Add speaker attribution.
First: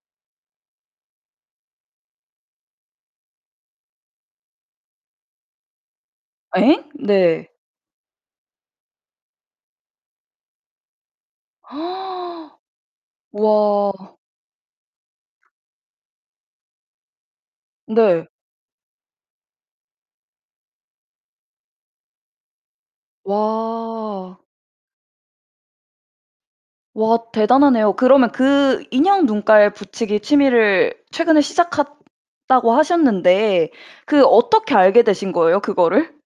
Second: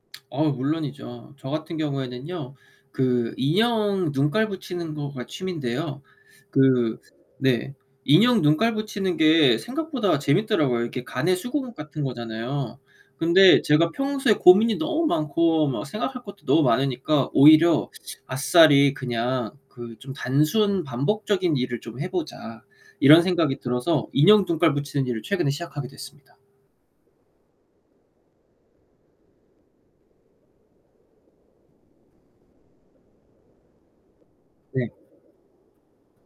Speaker 1: 어 물론이죠. 저 같은 경우에는요. 그 인형 눈깔 붙이는 거가 취미인데요.
Speaker 2: 에잉?
Speaker 1: 그
Speaker 2: 네.
Speaker 1: 네, 인형 눈깔 붙이는 게 생각보다 재밌더라고요. 이렇게 가내수공업 같은 거잖아요. 근데 제가
Speaker 2: 와.
Speaker 1: 평소에 고민이 너무 많고 막 생각할 것도 너무 많으니까 오히려
Speaker 2: 네.
Speaker 1: 아싸리 그냥 그 '좀 단순 반복적인 일을 좀 해보자.' 이런 생각이 들어서
Speaker 2: 와.
Speaker 1: 인형 눈깔 붙이는 일을 최근에 시작하게 됐습니다.
Speaker 2: 와 대단하네요. 그러면 그 "인형 눈깔 붙이기 취미를 최근에 시작했다."고 하셨는데 그 어떻게 알게
Speaker 1: 네.
Speaker 2: 되신 거예요? 그거를?